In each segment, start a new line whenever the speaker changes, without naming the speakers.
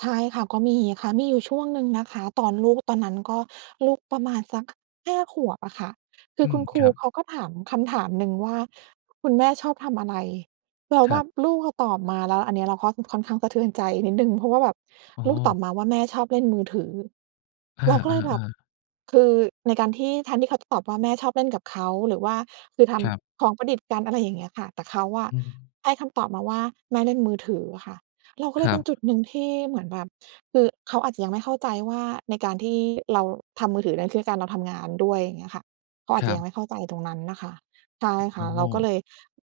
ใช่ค่ะ ก็มีค่ะ มีอยู่ช่วงหนึ่งนะคะ ตอนลูก ตอนนั้นก็ลูกประมาณสัก 5 ขวบอะค่ะ คื
อ
อ
ื
ค
ม
ุณค
ค
รู
รับ
เขาก็ถามคำถามหนึ่งว่า "คุณแม่ชอบทำอะไร" แล้ว
ค
แ
ร
บ
ับ
บลูกเราตอบมา แล้วอันนี้เราก็ค่อนข้างสะเทือนใจนิดหนึ่ง เพราะว่าแบบ
อ๋
ลูกต
อ
อบมาว่า "แม่ชอบเล่นมือถือ"
อ
เราก็เลยแบบ
า ๆ ๆ
คือในการที่ แทนที่เขาจะตอบว่าแม่ชอบเล่นกับเขา หรือว่าคือท
ครับ
ำของประดิษฐ์กัน อะไรอย่างเงี้ยค่ะ แต่เขาอะ
อืม
ให้คำตอบมาว่า แม่เล่นมือถืออะค่ะ เราก็เ
ค
ลย
ร
เ
ั
ป็
บ
นจุดหนึ่งที่เหมือนแบบ คือเขาอาจจะยังไม่เข้าใจว่า ในการที่เราทำมือถือนั้นคือในการเราทำงานด้วย อย่างเงี้ยค่ะ เขาอาจ
ค
จ
ร
ะ
ั
ยัง
บ
ไม่เข้าใจตรงนั้นน่ะค่ะ ใช่ค
อ
่
๋
ะ เราก็
อ
เลย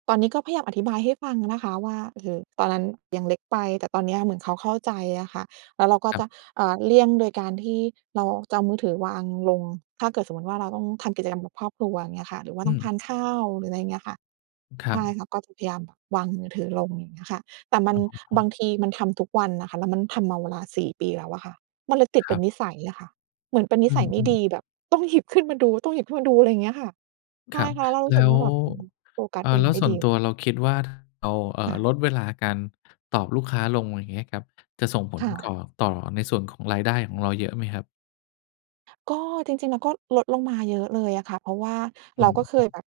ตอนนี้ก็พยายามอธิบายให้ฟังนะคะว่า เออ ตอนนั้นยังเล็กไป แต่ตอนนี้เหมือนเขาเข้าใจอะค่ะ แล้วเราก็
ครั
จ
บ
ะ เออ เลี่ยงโดยการที่เราจะเอามือถือวางลง ถ้าเกิดสมมุติว่าเราต้องทำกิจกรรมกับครอบครัว อย่างเงี้ยอะค่ะ หรือว่า
อ
ต้อ
ื
งท
ม
านข้าว หรืออะไรอย่างเงี้ยอะค่ะ
คร
ใ
ั
ช่
บ
ค่ะ ก็จะพยายามวางมือถือลง อย่างเงี้ยอะค่ะ แต่มั
อ
น
๋
บา
อ
งทีมันทำทุกวันอะค่ะ แล้วมันทำมาเวลา 4 ปีแล้วอะค่ะ มันเลยติด
ค
เป
ร
็
ั
น
บ
นิสัยอะค่ะ เหมือนเป็นนิ
อื
สัยไม่
ม
ด
ๆ
ี แบบต้องหยิบขึ้นมาดู ต้องหยิบขึ้นมาดู อะไรอย่างเงี้ยอะค่ะ ใช
คร
่
ับ
ค่ะ แล้วเรารู
แ
้
ล
สึ
้
กว
ว
่าแบบ อืม โฟกั
เ
ส
ออ
อื
แ
่
ล
น
้ว
ไม่
ส่ว
ด
น
ี
ตั
เล
วเร
ย
าคิดว่า เรา เอ
ค
อ
่ะ
ลดเวลาการตอบลูกค้าลง อย่างเงี้ยครับ จะส่งผ
ค
ล
่
ก
ะ
่อ ต่อในส่วนของรายได้ของเราเยอะไหมครับ?
ก็จริง ๆ เราก็ลดลงมาเยอะเลยอะค่ะ เพราะว่า
อ
เ
ื
รา
อ
ก็เค
ฮ
ย
ึ
แบบ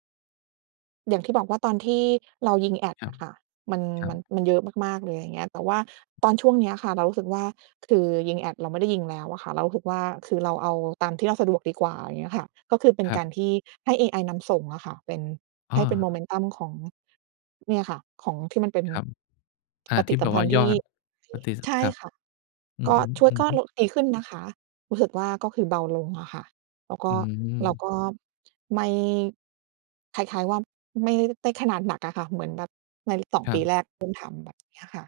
อย่างที่บอกว่าตอนที่เรายิงแอด
ครั
อ
บ
ะค่ะ มัน
ครั
มั
บ
น มันเยอะมาก ๆ เลย อะไรอย่างเงี้ย แต่ว่าตอนช่วงนี้อะค่ะ เรารู้สึกว่า คือยิงแอดเราไม่ได้ยิงแล้วอะค่ะ เรารู้สึกว่า คือเราเอาตามที่เราสะดวกดีกว่า อย่างเงี้ยอะค่ะ ก็คือ เป็น
คร
กา
ับ
รที่ให้เอไอนำส่งอะค่ะ เป็น
อ
ให้เป็น โม
า
เมนตัม ของ เนี่ยค่ะ ของที่มันเป็น
ครับ อา
ป
ท
ฏ
ี
ิ
่แ
สั
บ
ม
บ
พ
ว
ั
่า
นธ์
ย
ที
อ
่
ดปฏิสั
ใช
ม
่
ครับ
ค่ะ
อื
ก็
อฮึ
ช่วย ก็โล
ๆ
ะ ดีขึ้นนะคะ รู้สึกว่า ก็คือเบาลงอะค่ะ แล้วก็
อื
เรา
อ
ก็ ไม่ คล้าย ๆ ว่า ไม่ได้ขนาดหนักอะค่ะ เหมือนแบบใน 2
ครั
ปี
บ
แรกเริ่มทำแบบนี้อะค่ะ